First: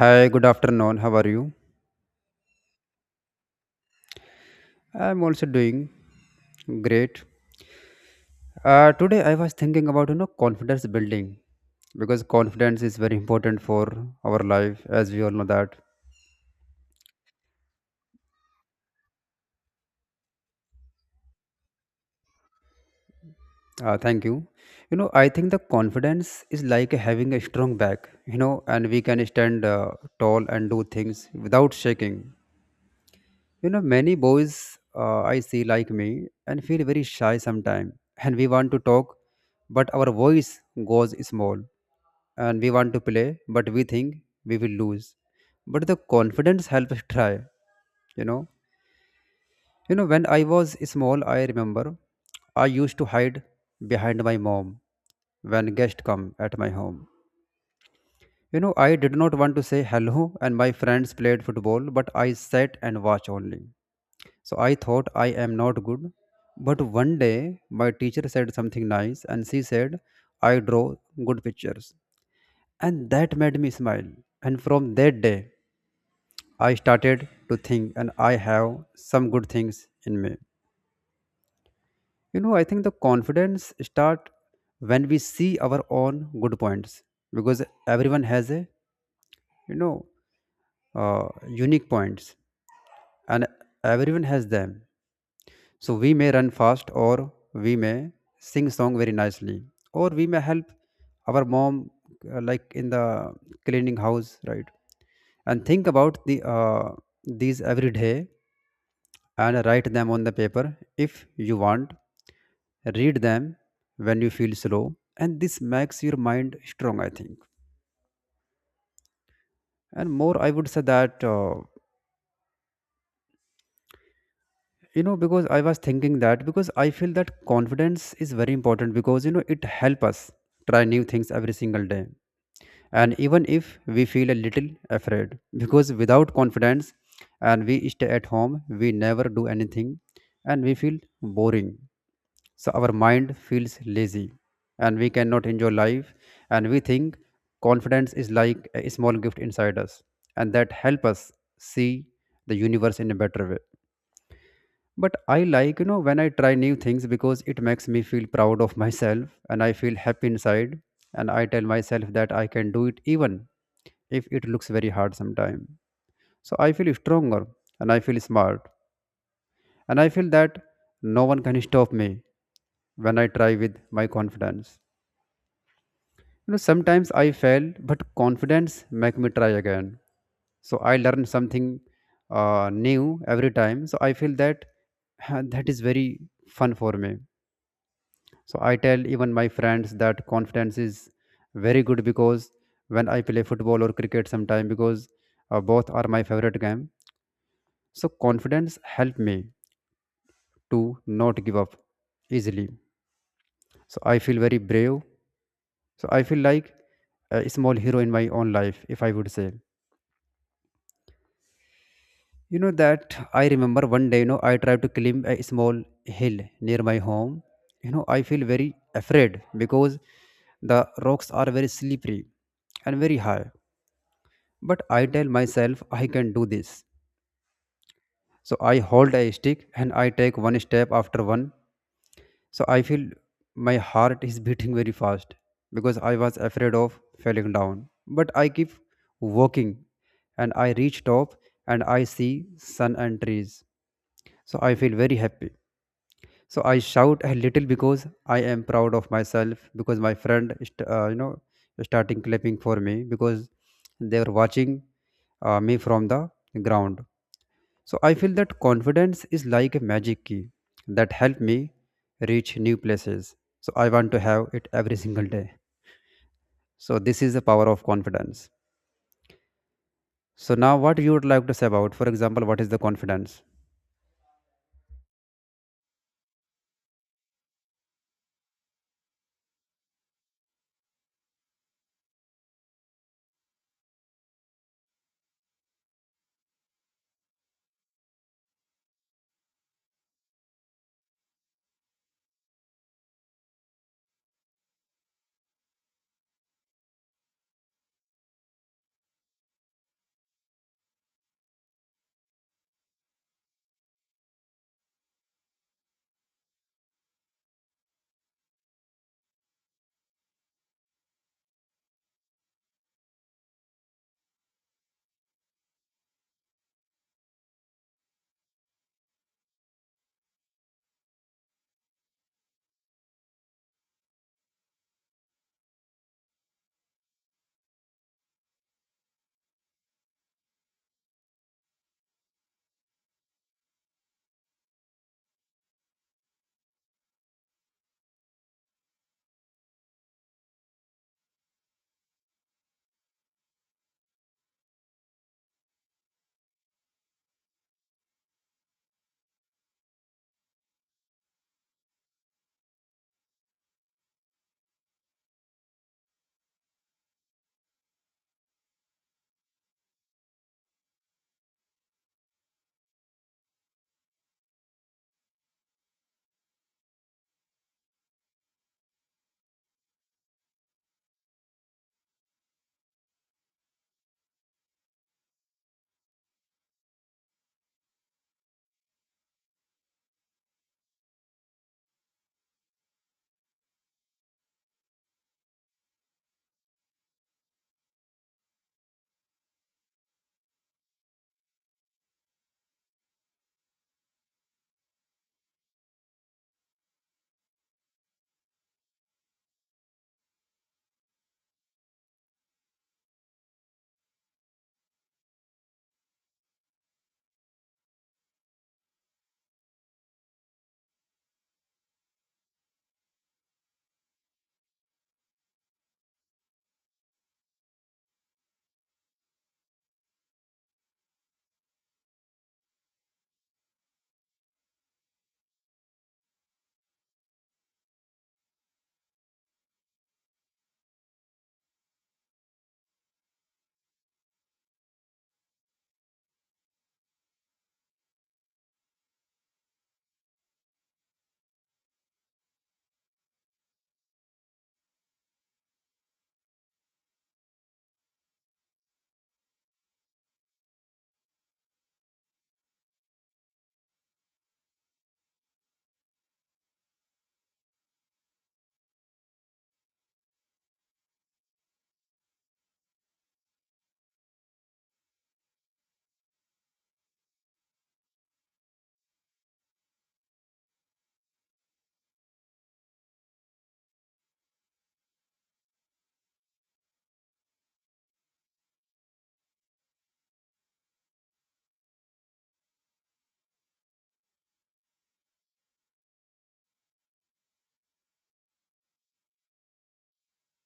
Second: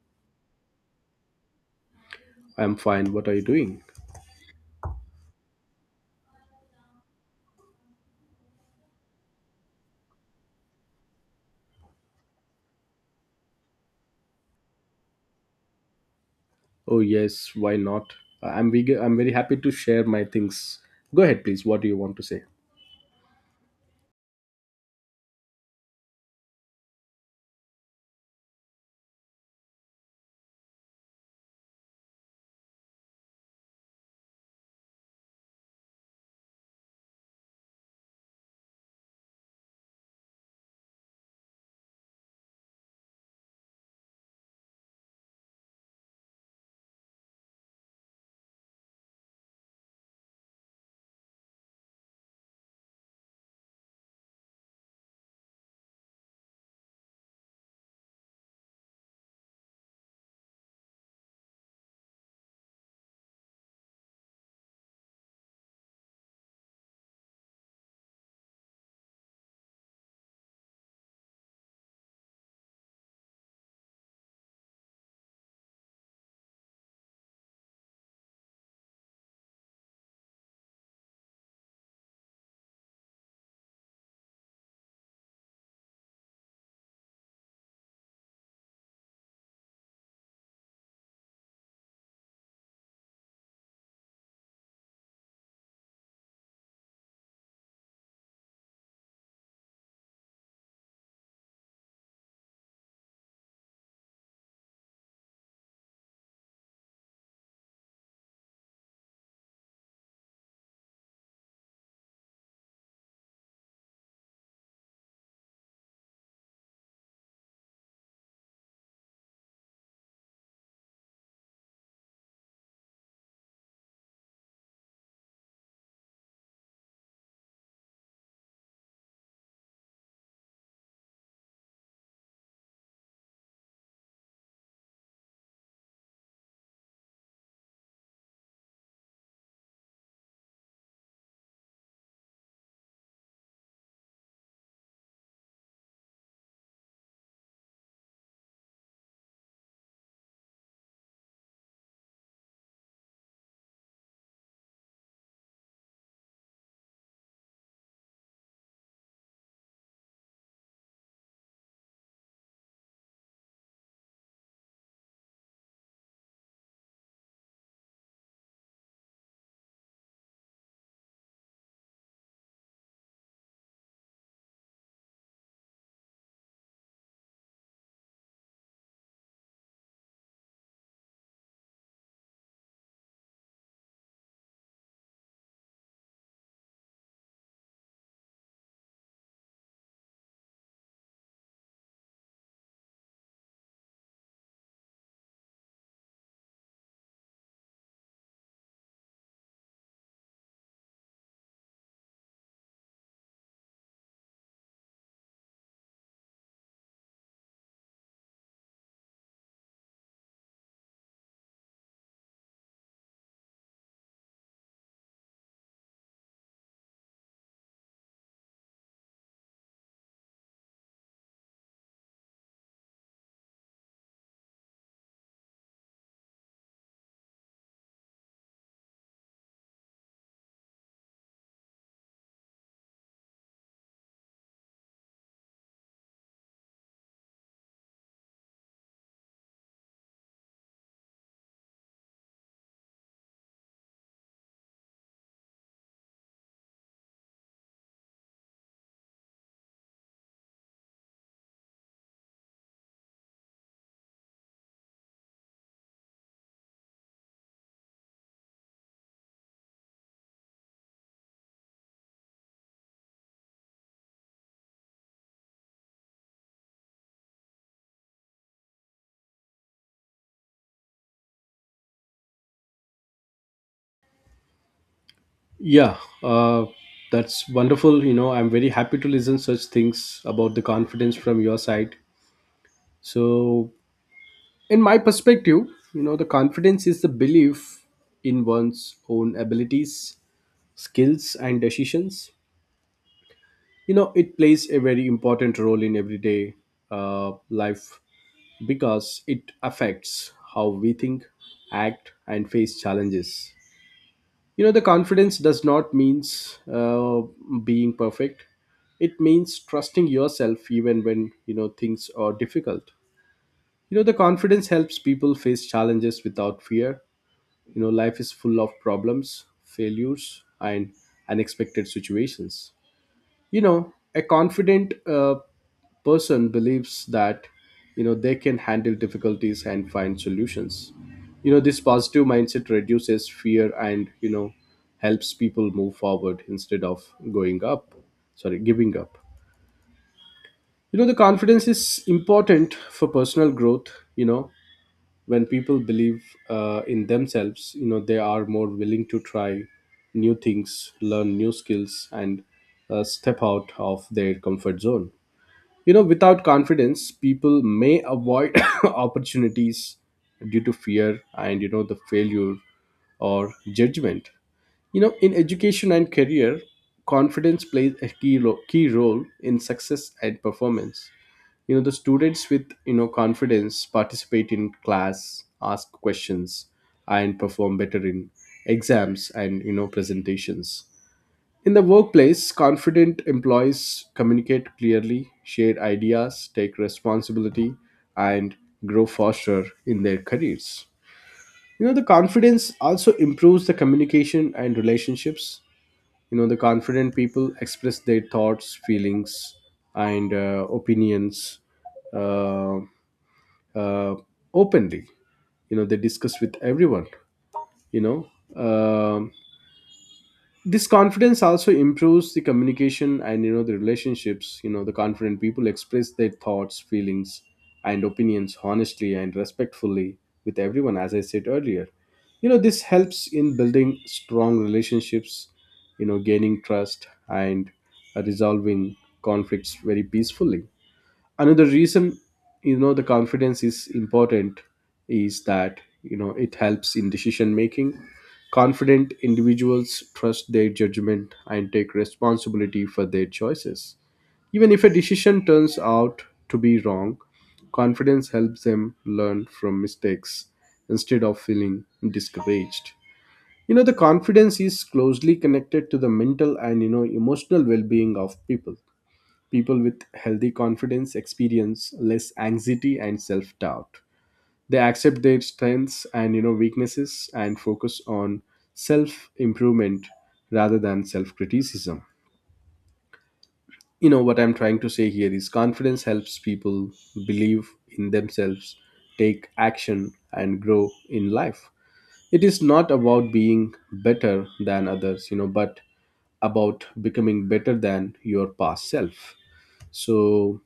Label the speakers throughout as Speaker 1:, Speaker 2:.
Speaker 1: Hi, good afternoon. How are you?
Speaker 2: I'm fine. What are you doing?
Speaker 1: I'm also doing great. Today I was thinking about you know confidence building because confidence is very important for our life, as we all know that.
Speaker 2: Oh, yes, why not? I'm very happy to share my things. Go ahead, please. What do you want to say?
Speaker 1: Thank you. You know, I think the confidence is like having a strong back. You know, and we can stand tall and do things without shaking. You know, many boys I see like me and feel very shy sometimes, and we want to talk, but our voice goes small, and we want to play, but we think we will lose. But the confidence helps us try. You know, when I was small, I remember I used to hide behind my mom when guests come at my home. You know, I did not want to say hello, and my friends played football, but I sat and watched only. So I thought I am not good. But one day my teacher said something nice and she said, I draw good pictures. And that made me smile. And from that day, I started to think and I have some good things in me. You know, I think the confidence start when we see our own good points because everyone has a, you know, unique points and everyone has them. So we may run fast or we may sing song very nicely or we may help our mom like in the cleaning house, right? And think about these every day and write them on the paper if you want. Read them when you feel slow and this makes your mind strong, I think. And more, I would say that. Because I was thinking that because I feel that confidence is very important because you know it help us try new things every single day and even if we feel a little afraid because without confidence and we stay at home we never do anything and we feel boring so our mind feels lazy and we cannot enjoy life and we think confidence is like a small gift inside us and that help us see the universe in a better way but I like you know when I try new things because it makes me feel proud of myself and I feel happy inside and I tell myself that I can do it even if it looks very hard sometime so I feel stronger and I feel smart and I feel that no one can stop me when I try with my confidence you know sometimes I fail but confidence make me try again so I learn something new every time so I feel that that is very fun for me. So I tell even my friends that confidence is very good because when I play football or cricket sometime because both are my favorite game. So confidence help me to not give up easily. So I feel very brave. So I feel like a small hero in my own life, if I would say. You know that I remember one day, you know, I tried to climb a small hill near my home. You know, I feel very afraid because the rocks are very slippery and very high. But I tell myself I can do this. So I hold a stick and I take one step after one. So I feel my heart is beating very fast because I was afraid of falling down. But I keep walking and I reach top and I see sun and trees. So I feel very happy. So I shout a little because I am proud of myself because my friend, starting clapping for me because they were watching me from the ground. So I feel that confidence is like a magic key that helped me reach new places. So I want to have it every single day. So this is the power of confidence. So now what you would like to say about, for example, what is the confidence?
Speaker 2: Yeah, uh, that's wonderful. You know, I'm very happy to listen such things about the confidence from your side. So, in my perspective, you know, the confidence is the belief in one's own abilities, skills, and decisions. You know, it plays a very important role in everyday life because it affects how we think, act, and face challenges. You know, the confidence does not means being perfect. It means trusting yourself even when you know things are difficult. You know, the confidence helps people face challenges without fear. You know, life is full of problems, failures, and unexpected situations. You know, a confident person believes that, you know, they can handle difficulties and find solutions. You know, this positive mindset reduces fear and, you know, helps people move forward instead of going up sorry giving up. You know, the confidence is important for personal growth. You know, when people believe in themselves, you know, they are more willing to try new things, learn new skills, and step out of their comfort zone. You know, without confidence, people may avoid opportunities due to fear and, you know, the failure or judgment. You know, in education and career, confidence plays a key role in success and performance. You know, the students with, you know, confidence participate in class, ask questions, and perform better in exams and, you know, presentations. In the workplace, confident employees communicate clearly, share ideas, take responsibility, and grow faster in their careers. You know, the confidence also improves the communication and relationships. You know, the confident people express their thoughts, feelings, and opinions uh, uh, openly. You know, they discuss with everyone. You know, Um this confidence also improves the communication and, you know, the relationships. You know, the confident people express their thoughts, feelings and opinions honestly and respectfully with everyone, as I said earlier. You know, this helps in building strong relationships, you know, gaining trust and resolving conflicts very peacefully. Another reason, you know, the confidence is important is that, you know, it helps in decision making. Confident individuals trust their judgment and take responsibility for their choices. Even if a decision turns out to be wrong, confidence helps them learn from mistakes instead of feeling discouraged. You know, the confidence is closely connected to the mental and, you know, emotional well-being of people. People with healthy confidence experience less anxiety and self-doubt. They accept their strengths and, you know, weaknesses, and focus on self-improvement rather than self-criticism. You know what I'm trying to say here is confidence helps people believe in themselves, take action and grow in life. It is not about being better than others, you know, but about becoming better than your past self. So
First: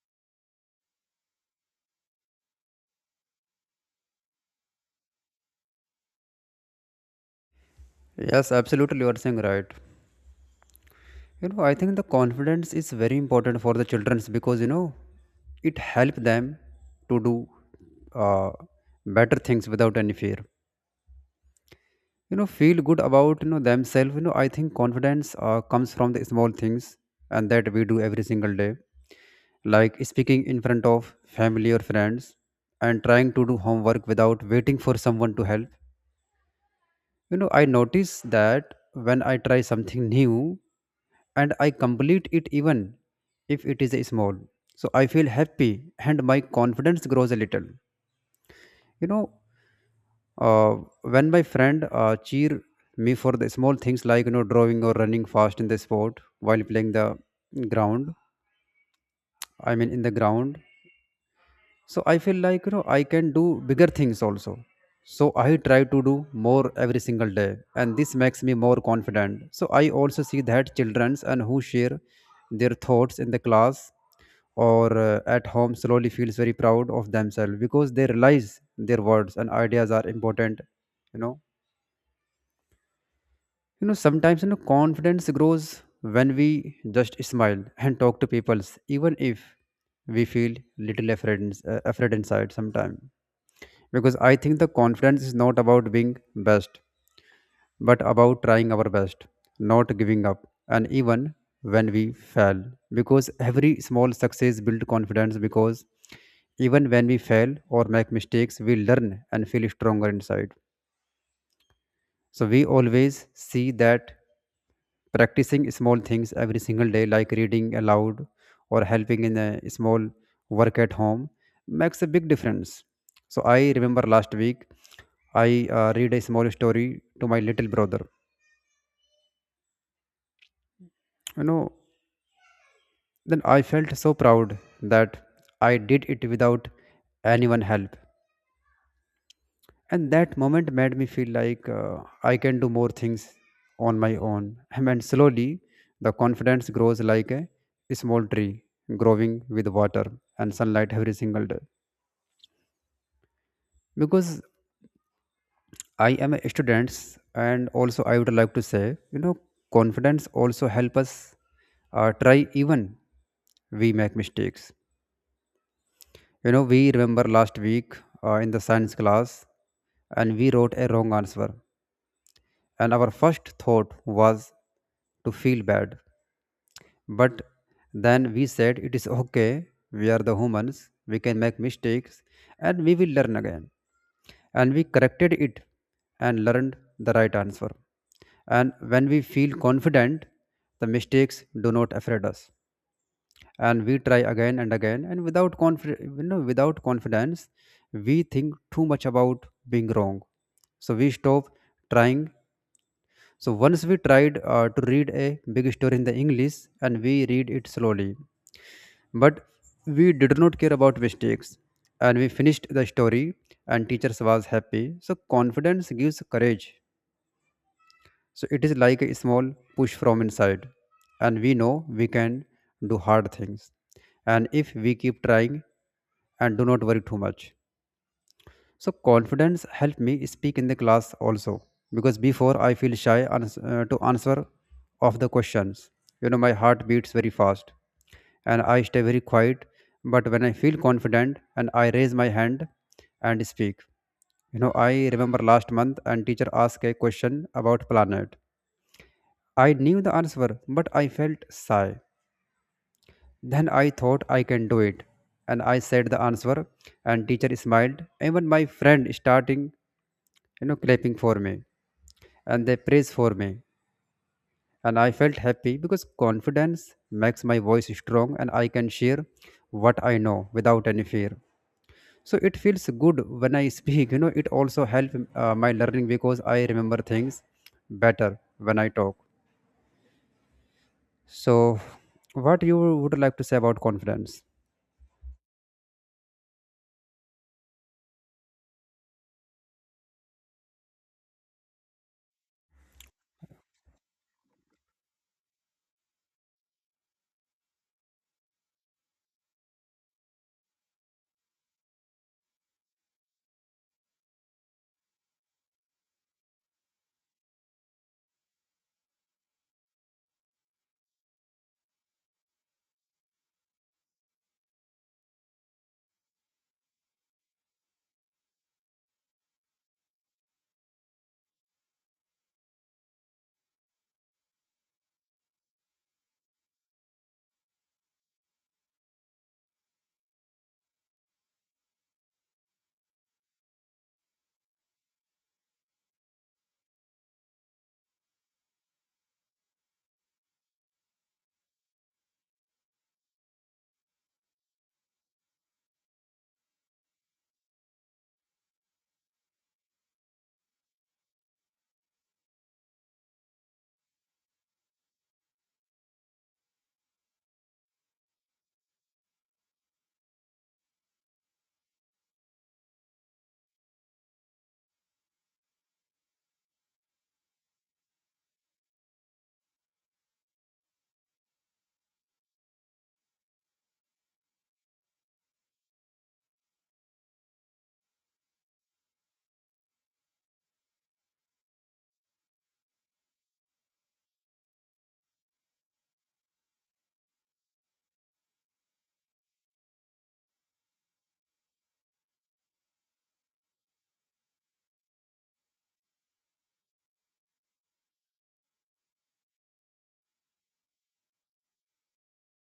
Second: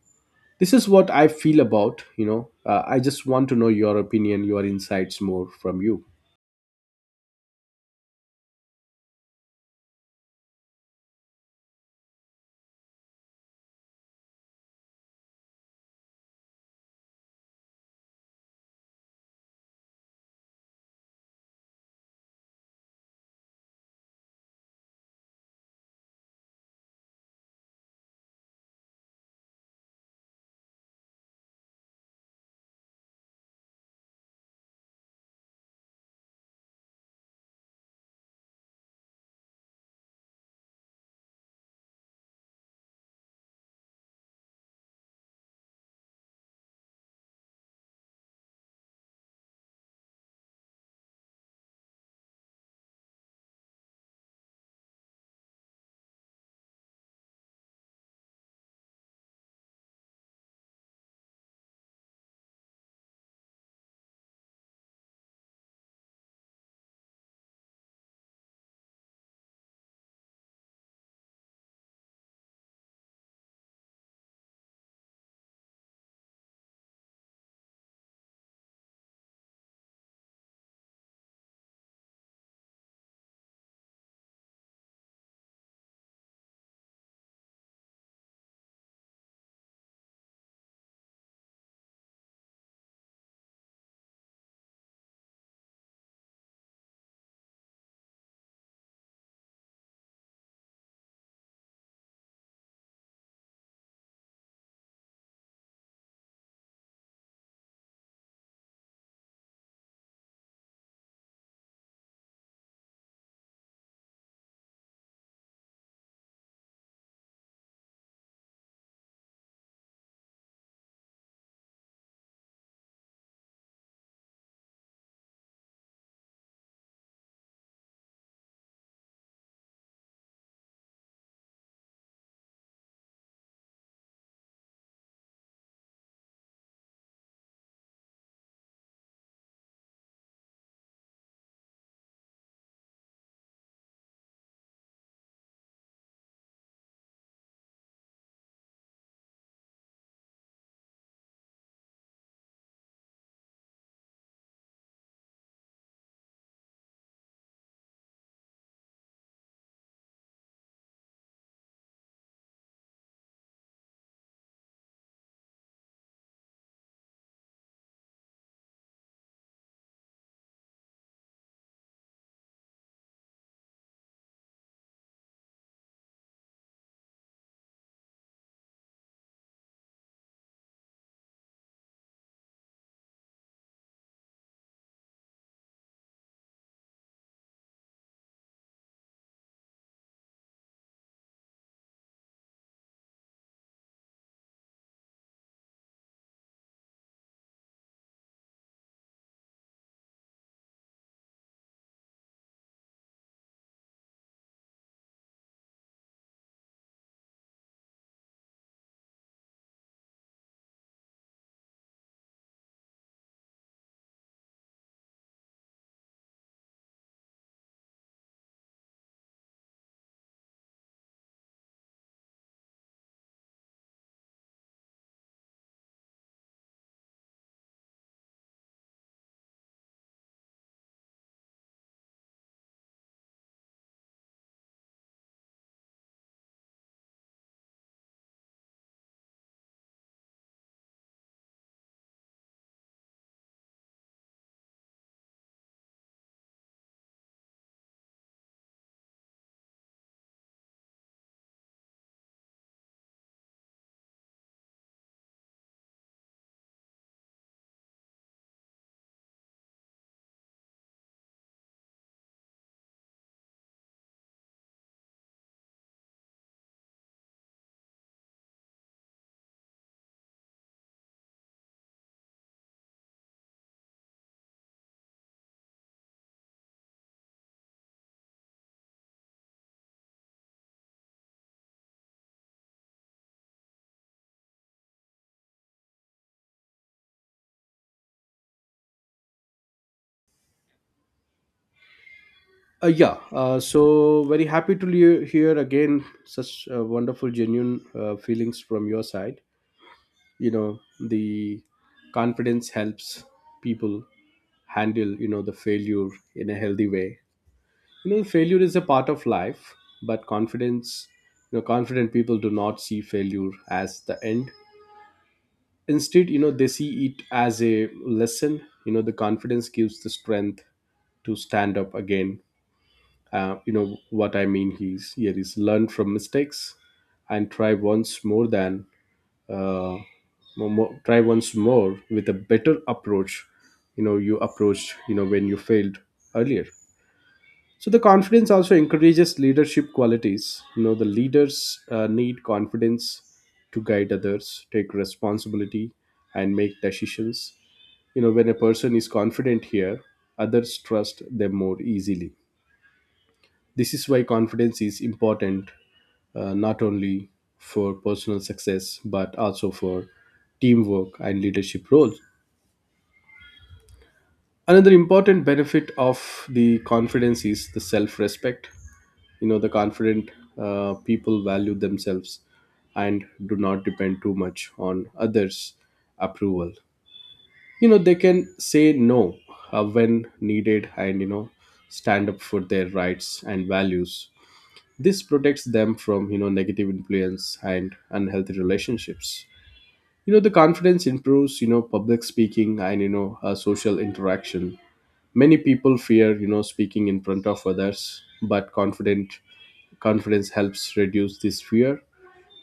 Speaker 2: this is what I feel about. You know, I just want to know your opinion, your insights more from you.
Speaker 1: Yes, absolutely you are saying right. You know, I think the confidence is very important for the childrens because you know it helps them to do uh, better things without any fear. You know feel good about you know themselves. You know I think confidence comes from the small things and that we do every single day like speaking in front of family or friends and trying to do homework without waiting for someone to help. You know I notice that when I try something new and I complete it even if it is a small so I feel happy and my confidence grows a little. you know uh, when my friend cheer me for the small things like you know drawing or running fast in the sport while playing the ground, I mean in the ground, so I feel like you know I can do bigger things also. So I try to do more every single day and this makes me more confident. So I also see that childrens and who share their thoughts in the class or at home slowly feels very proud of themselves because they realize their words and ideas are important, you know. You know, sometimes you know confidence grows when we just smile and talk to people, even if we feel little afraid, afraid inside sometimes. Because I think the confidence is not about being best, but about trying our best, not giving up, and even when we fail. Because every small success builds confidence. Because even when we fail or make mistakes, we learn and feel stronger inside. So we always see that practicing small things every single day, like reading aloud or helping in a small work at home, makes a big difference. So I remember last week, I read a small story to my little brother. You know, then I felt so proud that I did it without anyone help, and that moment made me feel like I can do more things on my own and slowly the confidence grows like a small tree growing with water and sunlight every single day. Because I am a student and also I would like to say, you know, confidence also help us try even we make mistakes. You know we remember last week in the science class and we wrote a wrong answer and our first thought was to feel bad. But then we said, it is okay, we are the humans, we can make mistakes, and we will learn again. And we corrected it and learned the right answer. And when we feel confident, the mistakes do not afraid us. And we try again and again. And without confidence, we think too much about being wrong. So we stop trying. So once we tried to read a big story in the English and we read it slowly, but we did not care about mistakes and we finished the story and teachers was happy. So confidence gives courage. So it is like a small push from inside and we know we can do hard things. And if we keep trying and do not worry too much. So confidence helped me speak in the class also because before I feel shy to answer of the questions. You know, my heart beats very fast and I stay very quiet. But when I feel confident and I raise my hand and speak, you know, I remember last month and teacher asked a question about planet. I knew the answer, but I felt shy. Then I thought I can do it, and I said the answer, and teacher smiled. Even my friend starting you know clapping for me and they praise for me and I felt happy because confidence makes my voice strong and I can share what I know without any fear. So it feels good when I speak. You know it also helps my learning because I remember things better when I talk. So what you would like to say about confidence?
Speaker 2: Yeah so very happy to hear again such wonderful genuine feelings from your side. You know, the confidence helps people handle, you know, the failure in a healthy way. You know, failure is a part of life, but confidence, you know, confident people do not see failure as the end. Instead, you know, they see it as a lesson. You know, the confidence gives the strength to stand up again. You know what I mean is here is learn from mistakes and try once more than uh, try once more with a better approach, you know, you approached, you know, when you failed earlier. So the confidence also encourages leadership qualities. You know, the leaders need confidence to guide others, take responsibility, and make decisions. You know, when a person is confident here, others trust them more easily. This is why confidence is important, not only for personal success but also for teamwork and leadership roles. Another important benefit of the confidence is the self respect. You know, the confident people value themselves and do not depend too much on others' approval. You know, they can say no when needed and, you know, stand up for their rights and values. This protects them from, you know, negative influence and unhealthy relationships. You know, the confidence improves, you know, public speaking and, you know, social interaction. Many people fear, you know, speaking in front of others, but confident confidence helps reduce this fear.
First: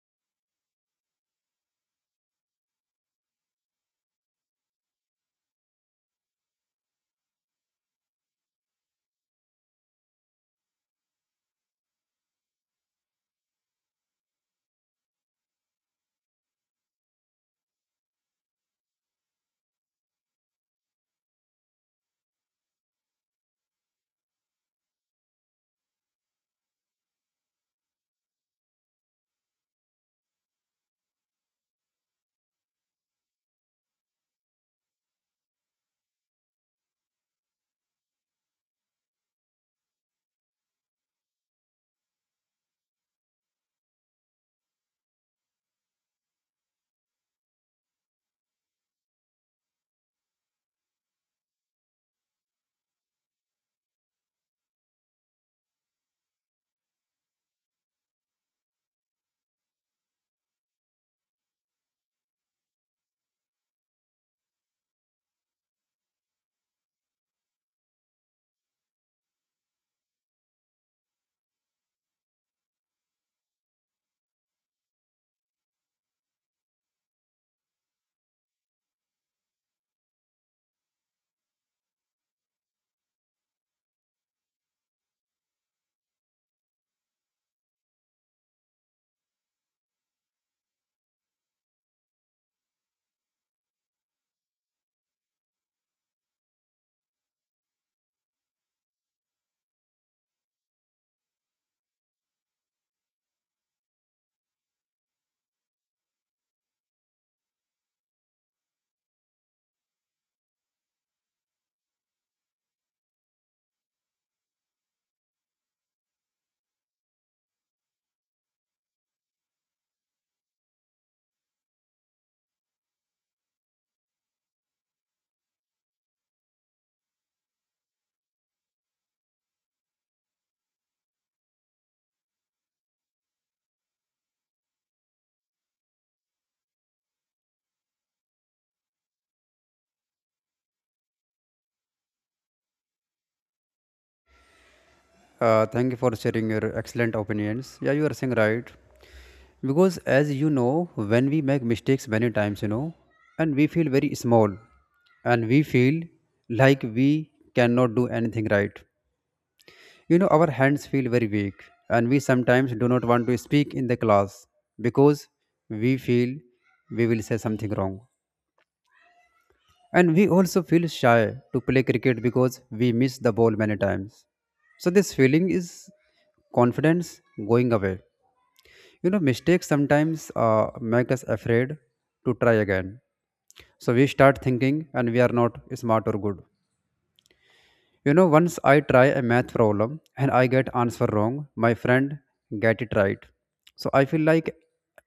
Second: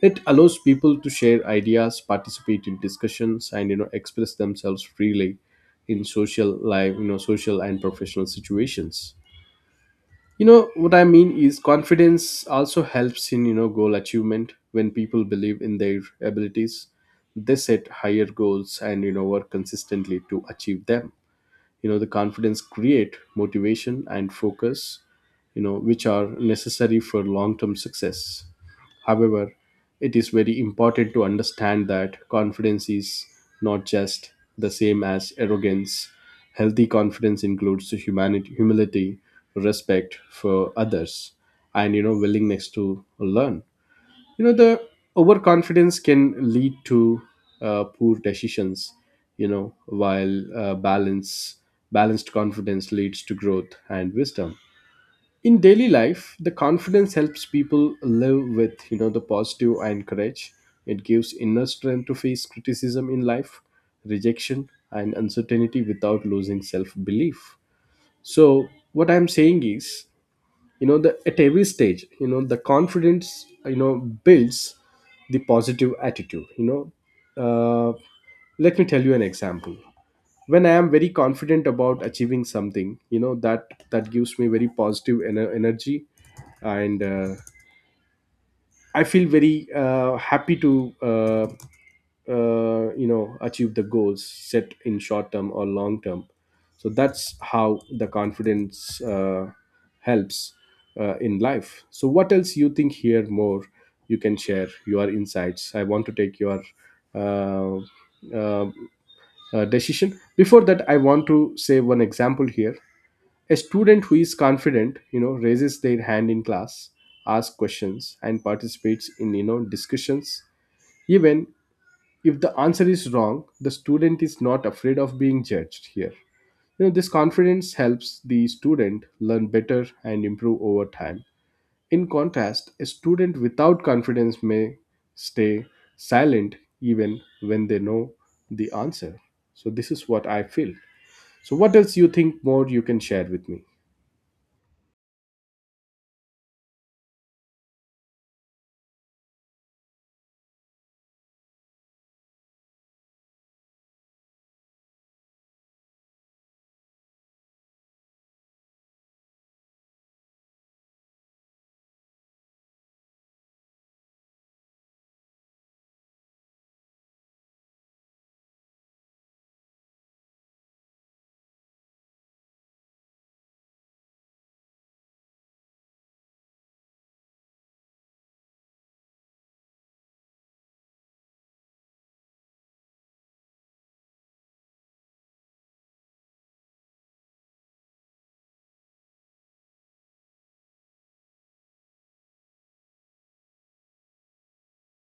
Speaker 2: It allows people to share ideas, participate in discussions, and, you know, express themselves freely in social life, you know, social and professional situations. You know what I mean is confidence also helps in, you know, goal achievement. When people believe in their abilities, they set higher goals and, you know, work consistently to achieve them. You know, the confidence create motivation and focus, you know, which are necessary for long-term success. However, it is very important to understand that confidence is not just the same as arrogance. Healthy confidence includes humanity, humility, respect for others, and, you know, willingness to learn. You know, the overconfidence can lead to poor decisions. You know, while balanced confidence leads to growth and wisdom. In daily life, the confidence helps people live with, you know, the positive and courage. It gives inner strength to face criticism in life, rejection and uncertainty without losing self-belief. So what I'm saying is, you know, the at every stage, you know, the confidence, you know, builds the positive attitude. You know, uh, let me tell you an example. When I am very confident about achieving something, you know, that that gives me very positive energy, and I feel very happy to you know, achieve the goals set in short term or long term. So that's how the confidence helps in life. So what else you think here more? You can share your insights. I want to take your uh, uh, decision. Before that, I want to say one example here. A student who is confident, you know, raises their hand in class, asks questions and participates in, you know, discussions. Even if the answer is wrong, the student is not afraid of being judged here. You know, this confidence helps the student learn better and improve over time. In contrast, a student without confidence may stay silent even when they know the answer. So this is what I feel. So, what else you think more? You can share with me.
Speaker 1: Thank you for sharing your excellent opinions. Yeah, you are saying right. Because as you know, when we make mistakes many times, you know, and we feel very small and we feel like we cannot do anything right. You know, our hands feel very weak and we sometimes do not want to speak in the class because we feel we will say something wrong. And we also feel shy to play cricket because we miss the ball many times. So this feeling is confidence going away. You know, mistakes sometimes make us afraid to try again. So we start thinking and we are not smart or good. You know, once I try a math problem and I get answer wrong, my friend get it right. So I feel like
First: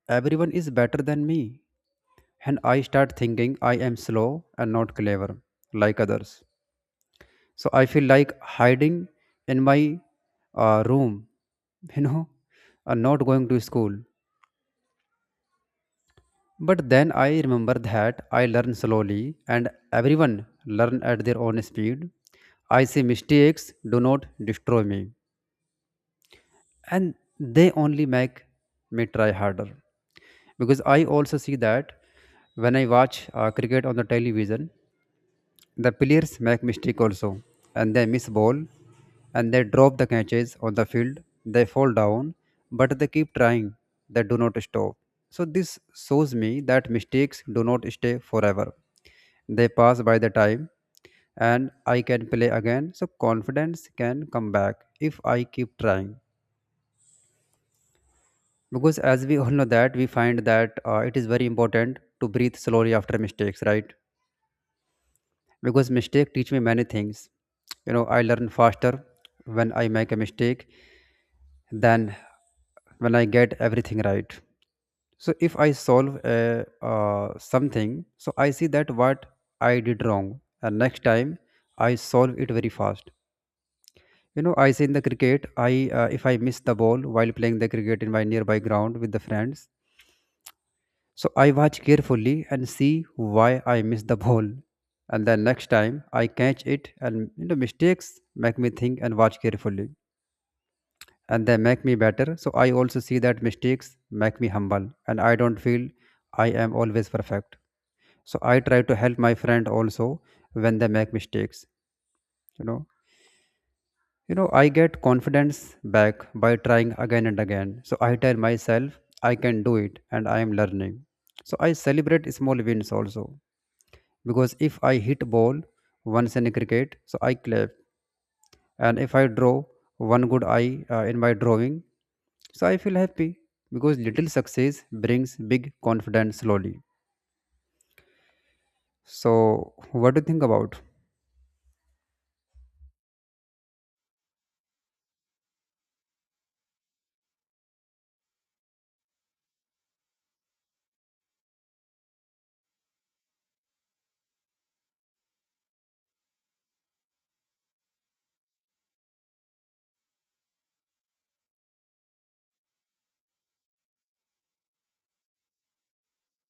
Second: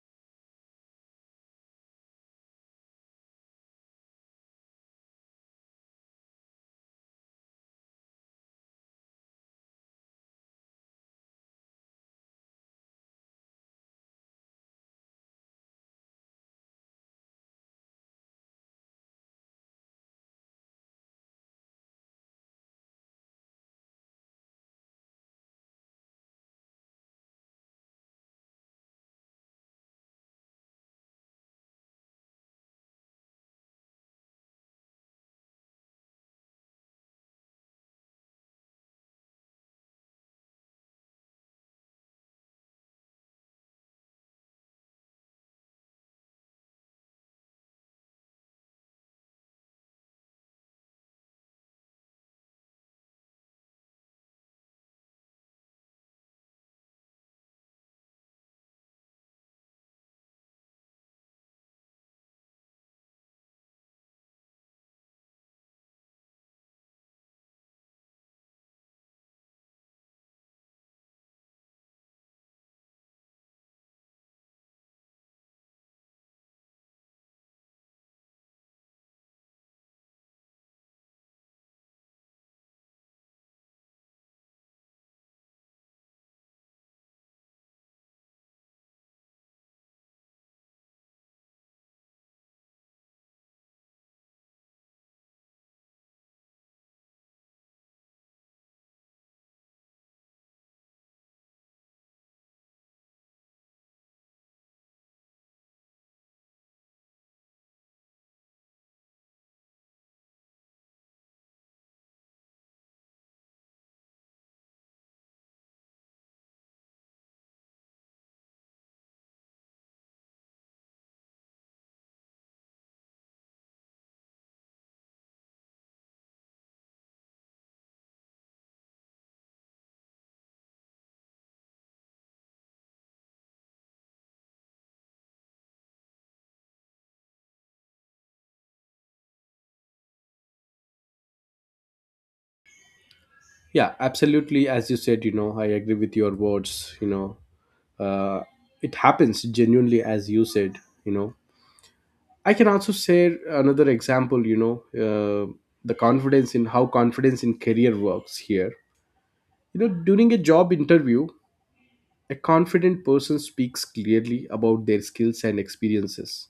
Speaker 1: everyone is better than me. And I start thinking I am slow and not clever like others. So I feel like hiding in my room, you know, and not going to school. But then I remember that I learn slowly and everyone learn at their own speed. I say mistakes do not destroy me and they only make me try harder. Because I also see that when I watch cricket on the television, the players make mistake also, and they miss ball, and they drop the catches on the field. They fall down, but they keep trying. They do not stop. So this shows me that mistakes do not stay forever. They pass by the time, and I can play again. So confidence can come back if I keep trying. Because as we all know that we find that it is very important to breathe slowly after mistakes, right? Because mistake teach me many things, you know, I learn faster when I make a mistake than when I get everything right. So if I solve a, something, so I see that what I did wrong and next time I solve it very fast. You know, I see in the cricket, I if I miss the ball while playing the cricket in my nearby ground with the friends, so I watch carefully and see why I miss the ball. And then next time I catch it, and you know, mistakes make me think and watch carefully. And they make me better. So I also see that mistakes make me humble and I don't feel I am always perfect. So I try to help my friend also when they make mistakes. You know. You know, I get confidence back by trying again and again. So I tell myself I can do it and I am learning. So I celebrate small wins also because if I hit ball once in a cricket, so I clap, and if I draw one good eye in my drawing, so I feel happy because little success brings big confidence slowly. So what do you think about?
Speaker 2: Yeah, absolutely. As you said, you know, I agree with your words. You know, uh, it happens genuinely, as you said. You know, I can also share another example. You know, uh, the confidence in how confidence in career works here. You know, during a job interview, a confident person speaks clearly about their skills and experiences.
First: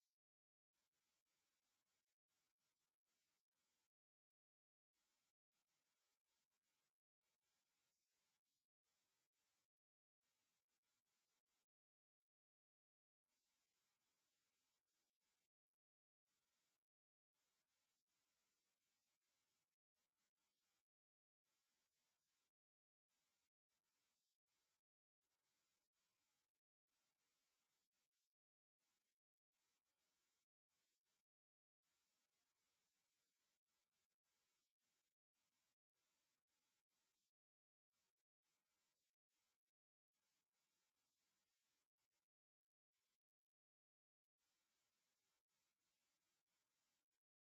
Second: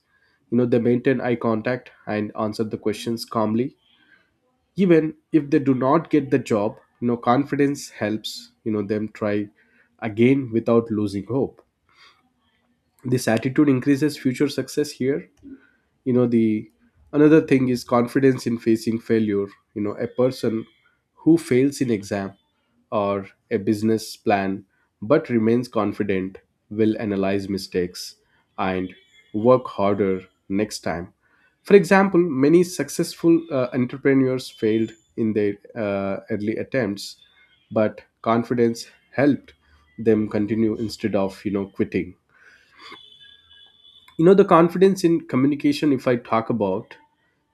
Speaker 2: You know, they maintain eye contact and answer the questions calmly even if they do not get the job. You know, confidence helps, you know, them try again without losing hope. This attitude increases future success here. You know the Another thing is confidence in facing failure. You know, a person who fails in exam or a business plan but remains confident will analyze mistakes and work harder next time. For example, many successful entrepreneurs failed in their early attempts, but confidence helped them continue instead of, you know, quitting. You know, the confidence in communication, if I talk about,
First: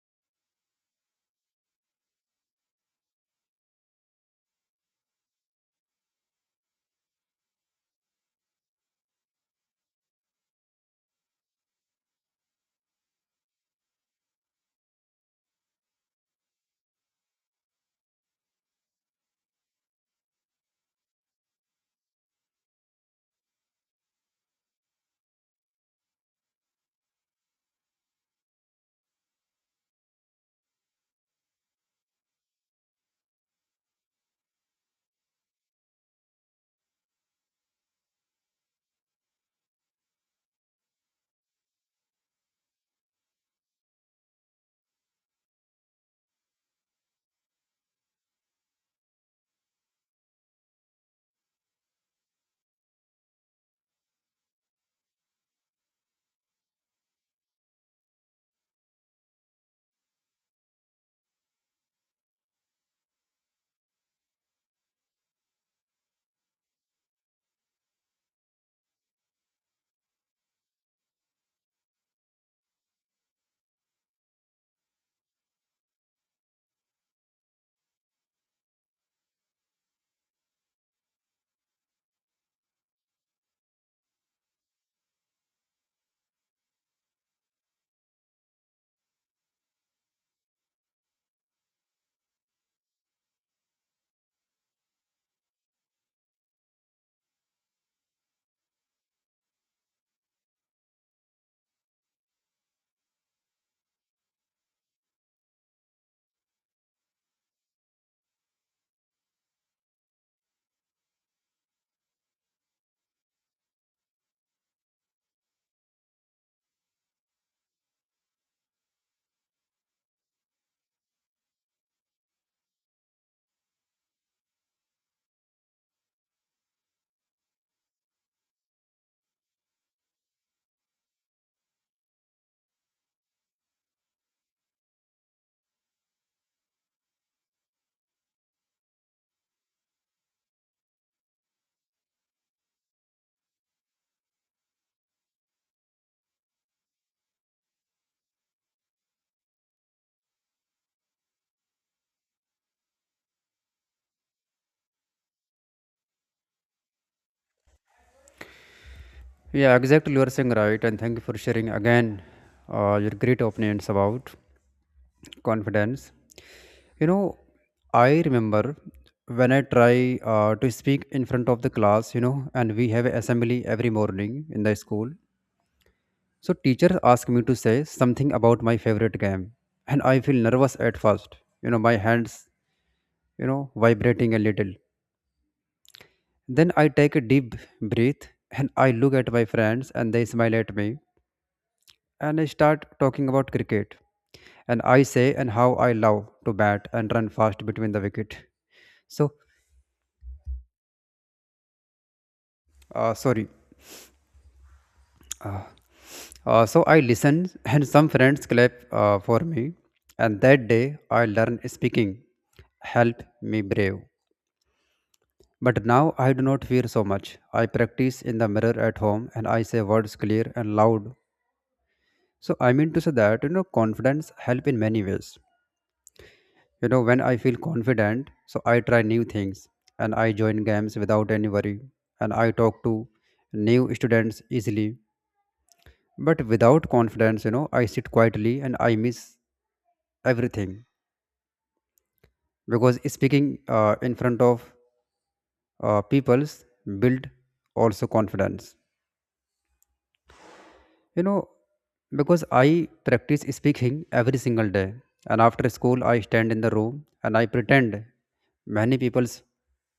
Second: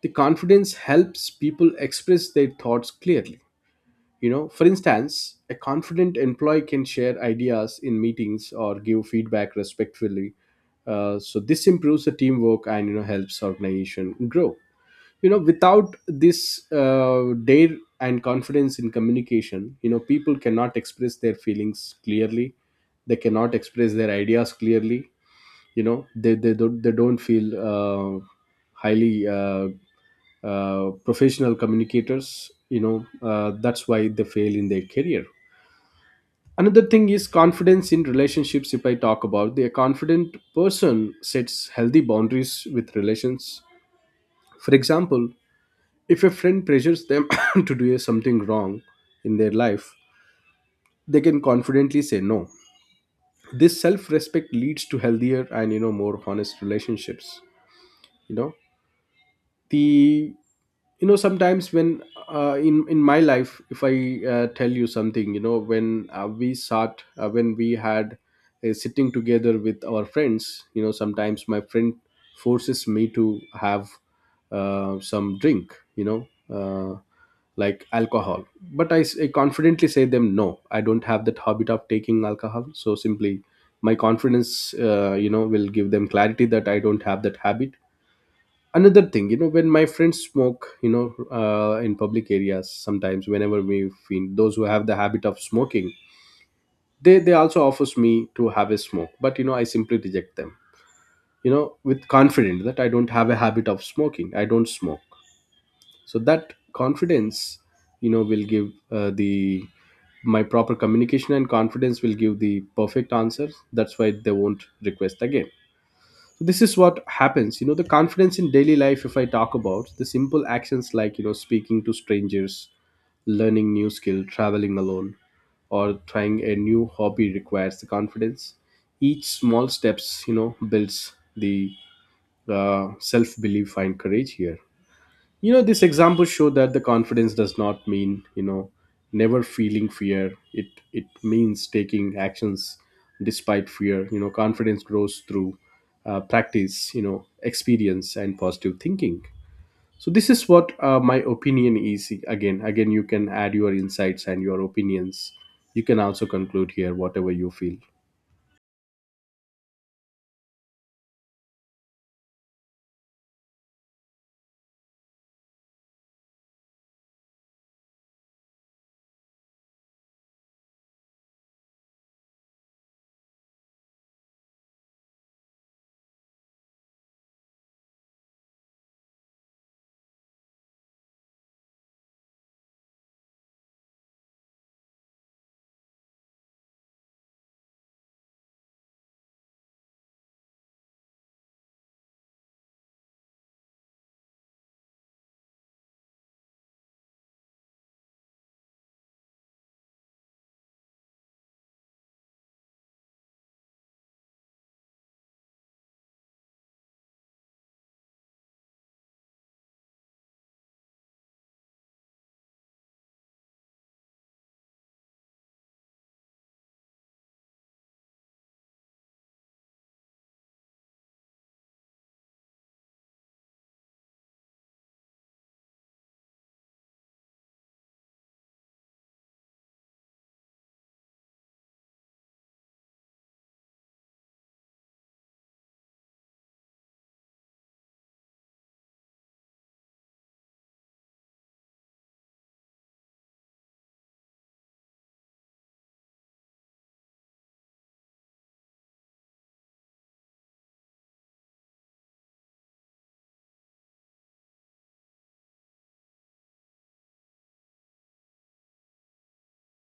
Speaker 2: the confidence helps people express their thoughts clearly. You know, for instance, a confident employee can share ideas in meetings or give feedback respectfully. So this improves the teamwork and, you know, helps organization grow. You know, without this dare and confidence in communication, you know, people cannot express their feelings clearly. They cannot express their ideas clearly. You know, they don't feel highly professional communicators, you know. That's why they fail in their career. Another thing is confidence in relationships, if I talk about. The confident person sets healthy boundaries with relations. For example, if a friend pressures them to do something wrong in their life, they can confidently say no. This self-respect leads to healthier and, you know, more honest relationships. You know, the you know, sometimes when in my life, if I tell you something, you know, when we sat when we had a sitting together with our friends, you know, sometimes my friend forces me to have some drink, you know, uh, like alcohol. But I confidently say them no, I don't have that habit of taking alcohol. So simply my confidence, you know, will give them clarity that I don't have that habit. Another thing, you know, when my friends smoke, you know, in public areas, sometimes whenever we find those who have the habit of smoking, they also offers me to have a smoke, but, you know, I simply reject them, you know, with confidence that I don't have a habit of smoking, I don't smoke. So that confidence, you know, will give the my proper communication, and confidence will give the perfect answer. That's why they won't request again. So this is what happens. You know, the confidence in daily life, if I talk about, the simple actions like, you know, speaking to strangers, learning new skill, traveling alone, or trying a new hobby requires the confidence. Each small steps, you know, builds the self belief and courage here. You know, this example show that the confidence does not mean, you know, never feeling fear. It means taking actions despite fear. You know, confidence grows through practice, you know, experience and positive thinking. So this is what my opinion is. Again, again, you can add your insights and your opinions. You can also conclude here whatever you feel.
Speaker 1: Yeah, exactly, you are saying right, and thank you for sharing again your great opinions about confidence. You know, I remember when I try to speak in front of the class, you know, and we have assembly every morning in the school. So teacher asked me to say something about my favorite game, and I feel nervous at first. You know, my hands, you know, vibrating a little. Then I take a deep breath and I look at my friends and they smile at me and I start talking about cricket and I say and how I love to bat and run fast between the wicket. So sorry. Uh, so I listen and some friends clap for me, and that day I learn speaking help me brave. But now I do not fear so much. I practice in the mirror at home and I say words clear and loud. So I mean to say that, you know, confidence help in many ways. You know, when I feel confident, so I try new things and I join games without any worry and I talk to new students easily. But without confidence, you know, I sit quietly and I miss everything because speaking in front of peoples build also confidence. You know, because I practice speaking every single day, and after school, I stand in the room and I pretend many people's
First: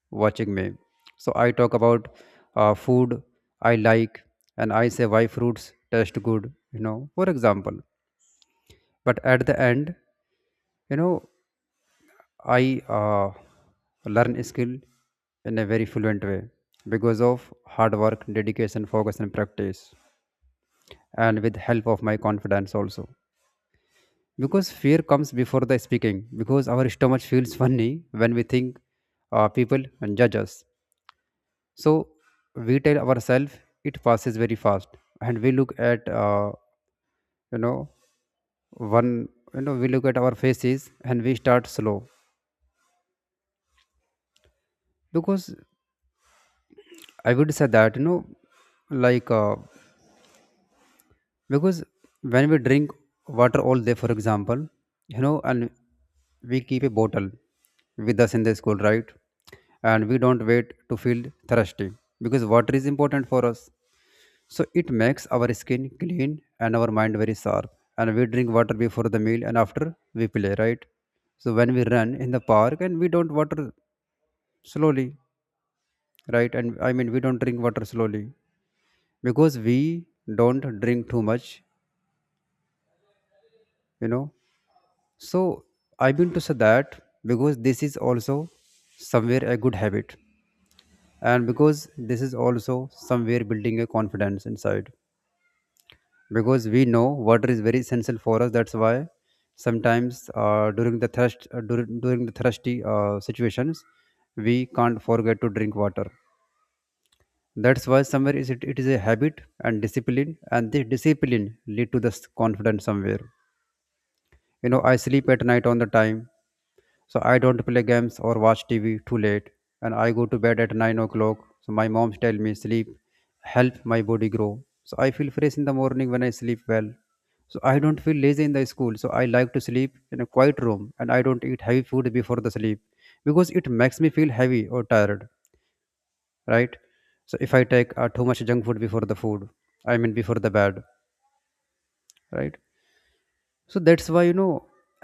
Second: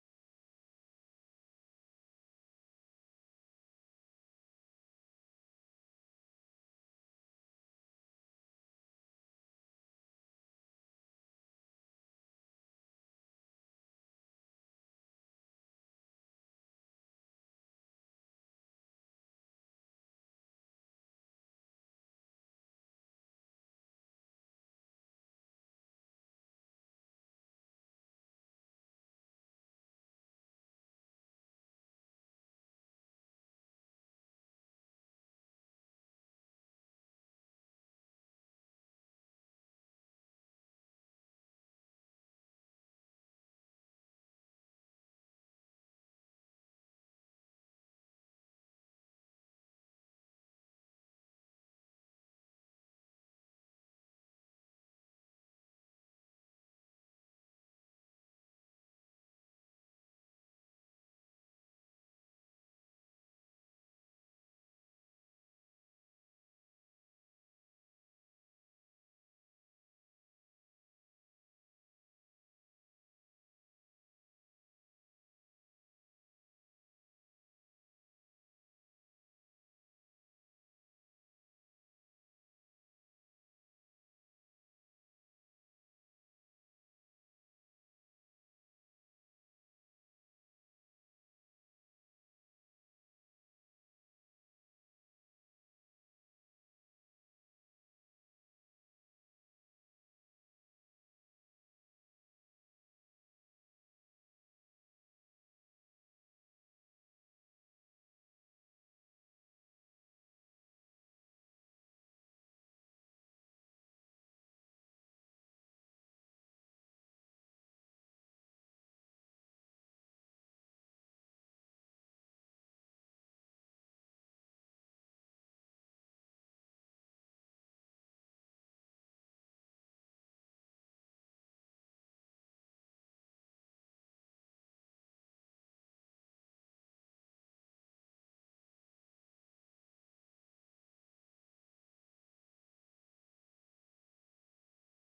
Speaker 1: watching me. So I talk about food I like, and I say why fruits taste good. You know, for example. But at the end, you know, I learn skill in a very fluent way because of hard work, dedication, focus, and practice, and with help of my confidence also. Because fear comes before the speaking because our stomach feels funny when we think people judge us. So we tell ourselves it passes very fast, and we look at you know one, you know, we look at our faces and we start slow. Because I would say that, you know, like because when we drink water all day, for example, you know, and we keep a bottle with us in the school, right, and we don't wait to feel thirsty because water is important for us. So it makes our skin clean and our mind very sharp, and we drink water before the meal and after we play, right? So when we run in the park and we don't water slowly, right, and I mean we don't drink water slowly because we don't drink too much, you know. So I mean to say that because this is also somewhere a good habit, and because this is also somewhere building a confidence inside. Because we know water is very essential for us. That's why sometimes during the thirst during the thirsty situations, we can't forget to drink water. That's why somewhere it is a habit and discipline, and this discipline lead to this confidence somewhere. You know, I sleep at night on the time. So I don't play games or watch TV too late, and I go to bed at 9 o'clock. So my mom tell me sleep help my body grow. So I feel fresh in the morning when I sleep well. So I don't feel lazy in the school. So I like to sleep in a quiet room, and I don't eat heavy food before the sleep because it makes me feel heavy or tired, right? So if I take too much junk food before the food, I mean before the bed, right? So that's why, you know,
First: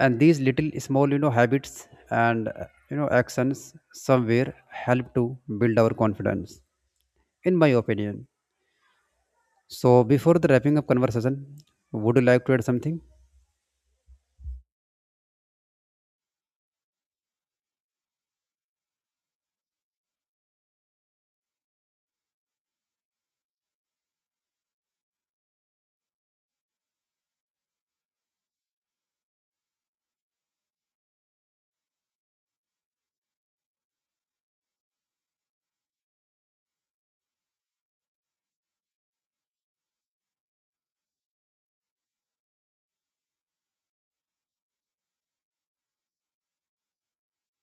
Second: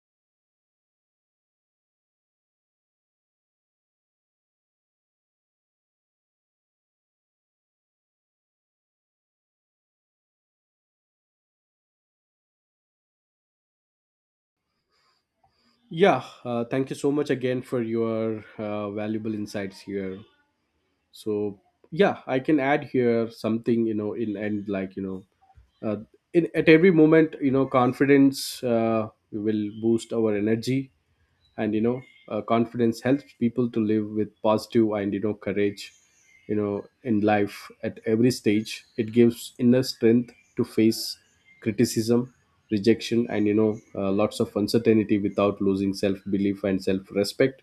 Speaker 1: and these little small, you know, habits and, you know, actions somewhere help to build our confidence, in my opinion. So before the wrapping up conversation, would you like to add something?
Speaker 2: Yeah Thank you so much again for your valuable insights here. So yeah, I can add here something. You know, in and like, you know, uh, in at every moment, you know, confidence will boost our energy and, you know, confidence helps people to live with positive and, you know, courage. You know, in life at every stage, it gives inner strength to face criticism, rejection and, you know, lots of uncertainty without losing self belief and self respect.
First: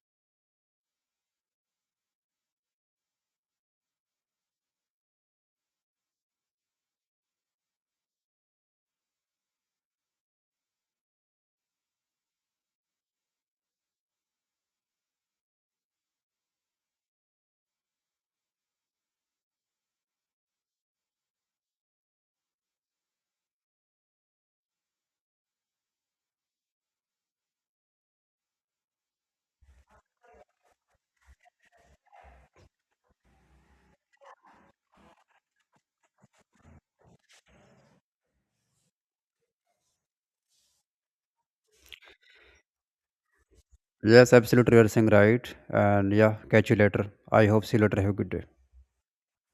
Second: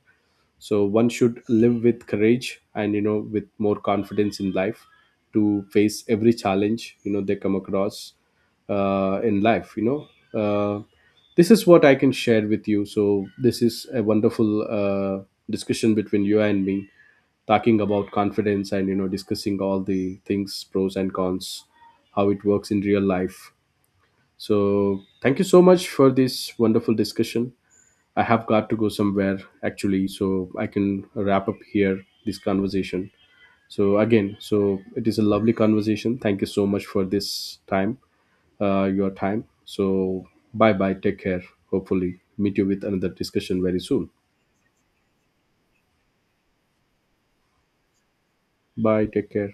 Speaker 2: So one should live with courage and, you know, with more confidence in life to face every challenge, you know, they come across in life, you know. uh, this is what I can share with you. So this is a wonderful discussion between you and me, talking about confidence and, you know, discussing all the things, pros and cons, how it works in real life. So thank you so much for this wonderful discussion. I have got to go somewhere actually, so I can wrap up here this conversation. So again, so it is a lovely conversation. Thank you so much for this time, your time. So bye bye. Take care. Hopefully, meet you with another discussion very soon.
Speaker 1: Yes, absolutely, you are saying right, and yeah, catch you later. I hope see you later. Have a good day.
Speaker 2: Bye. Take care.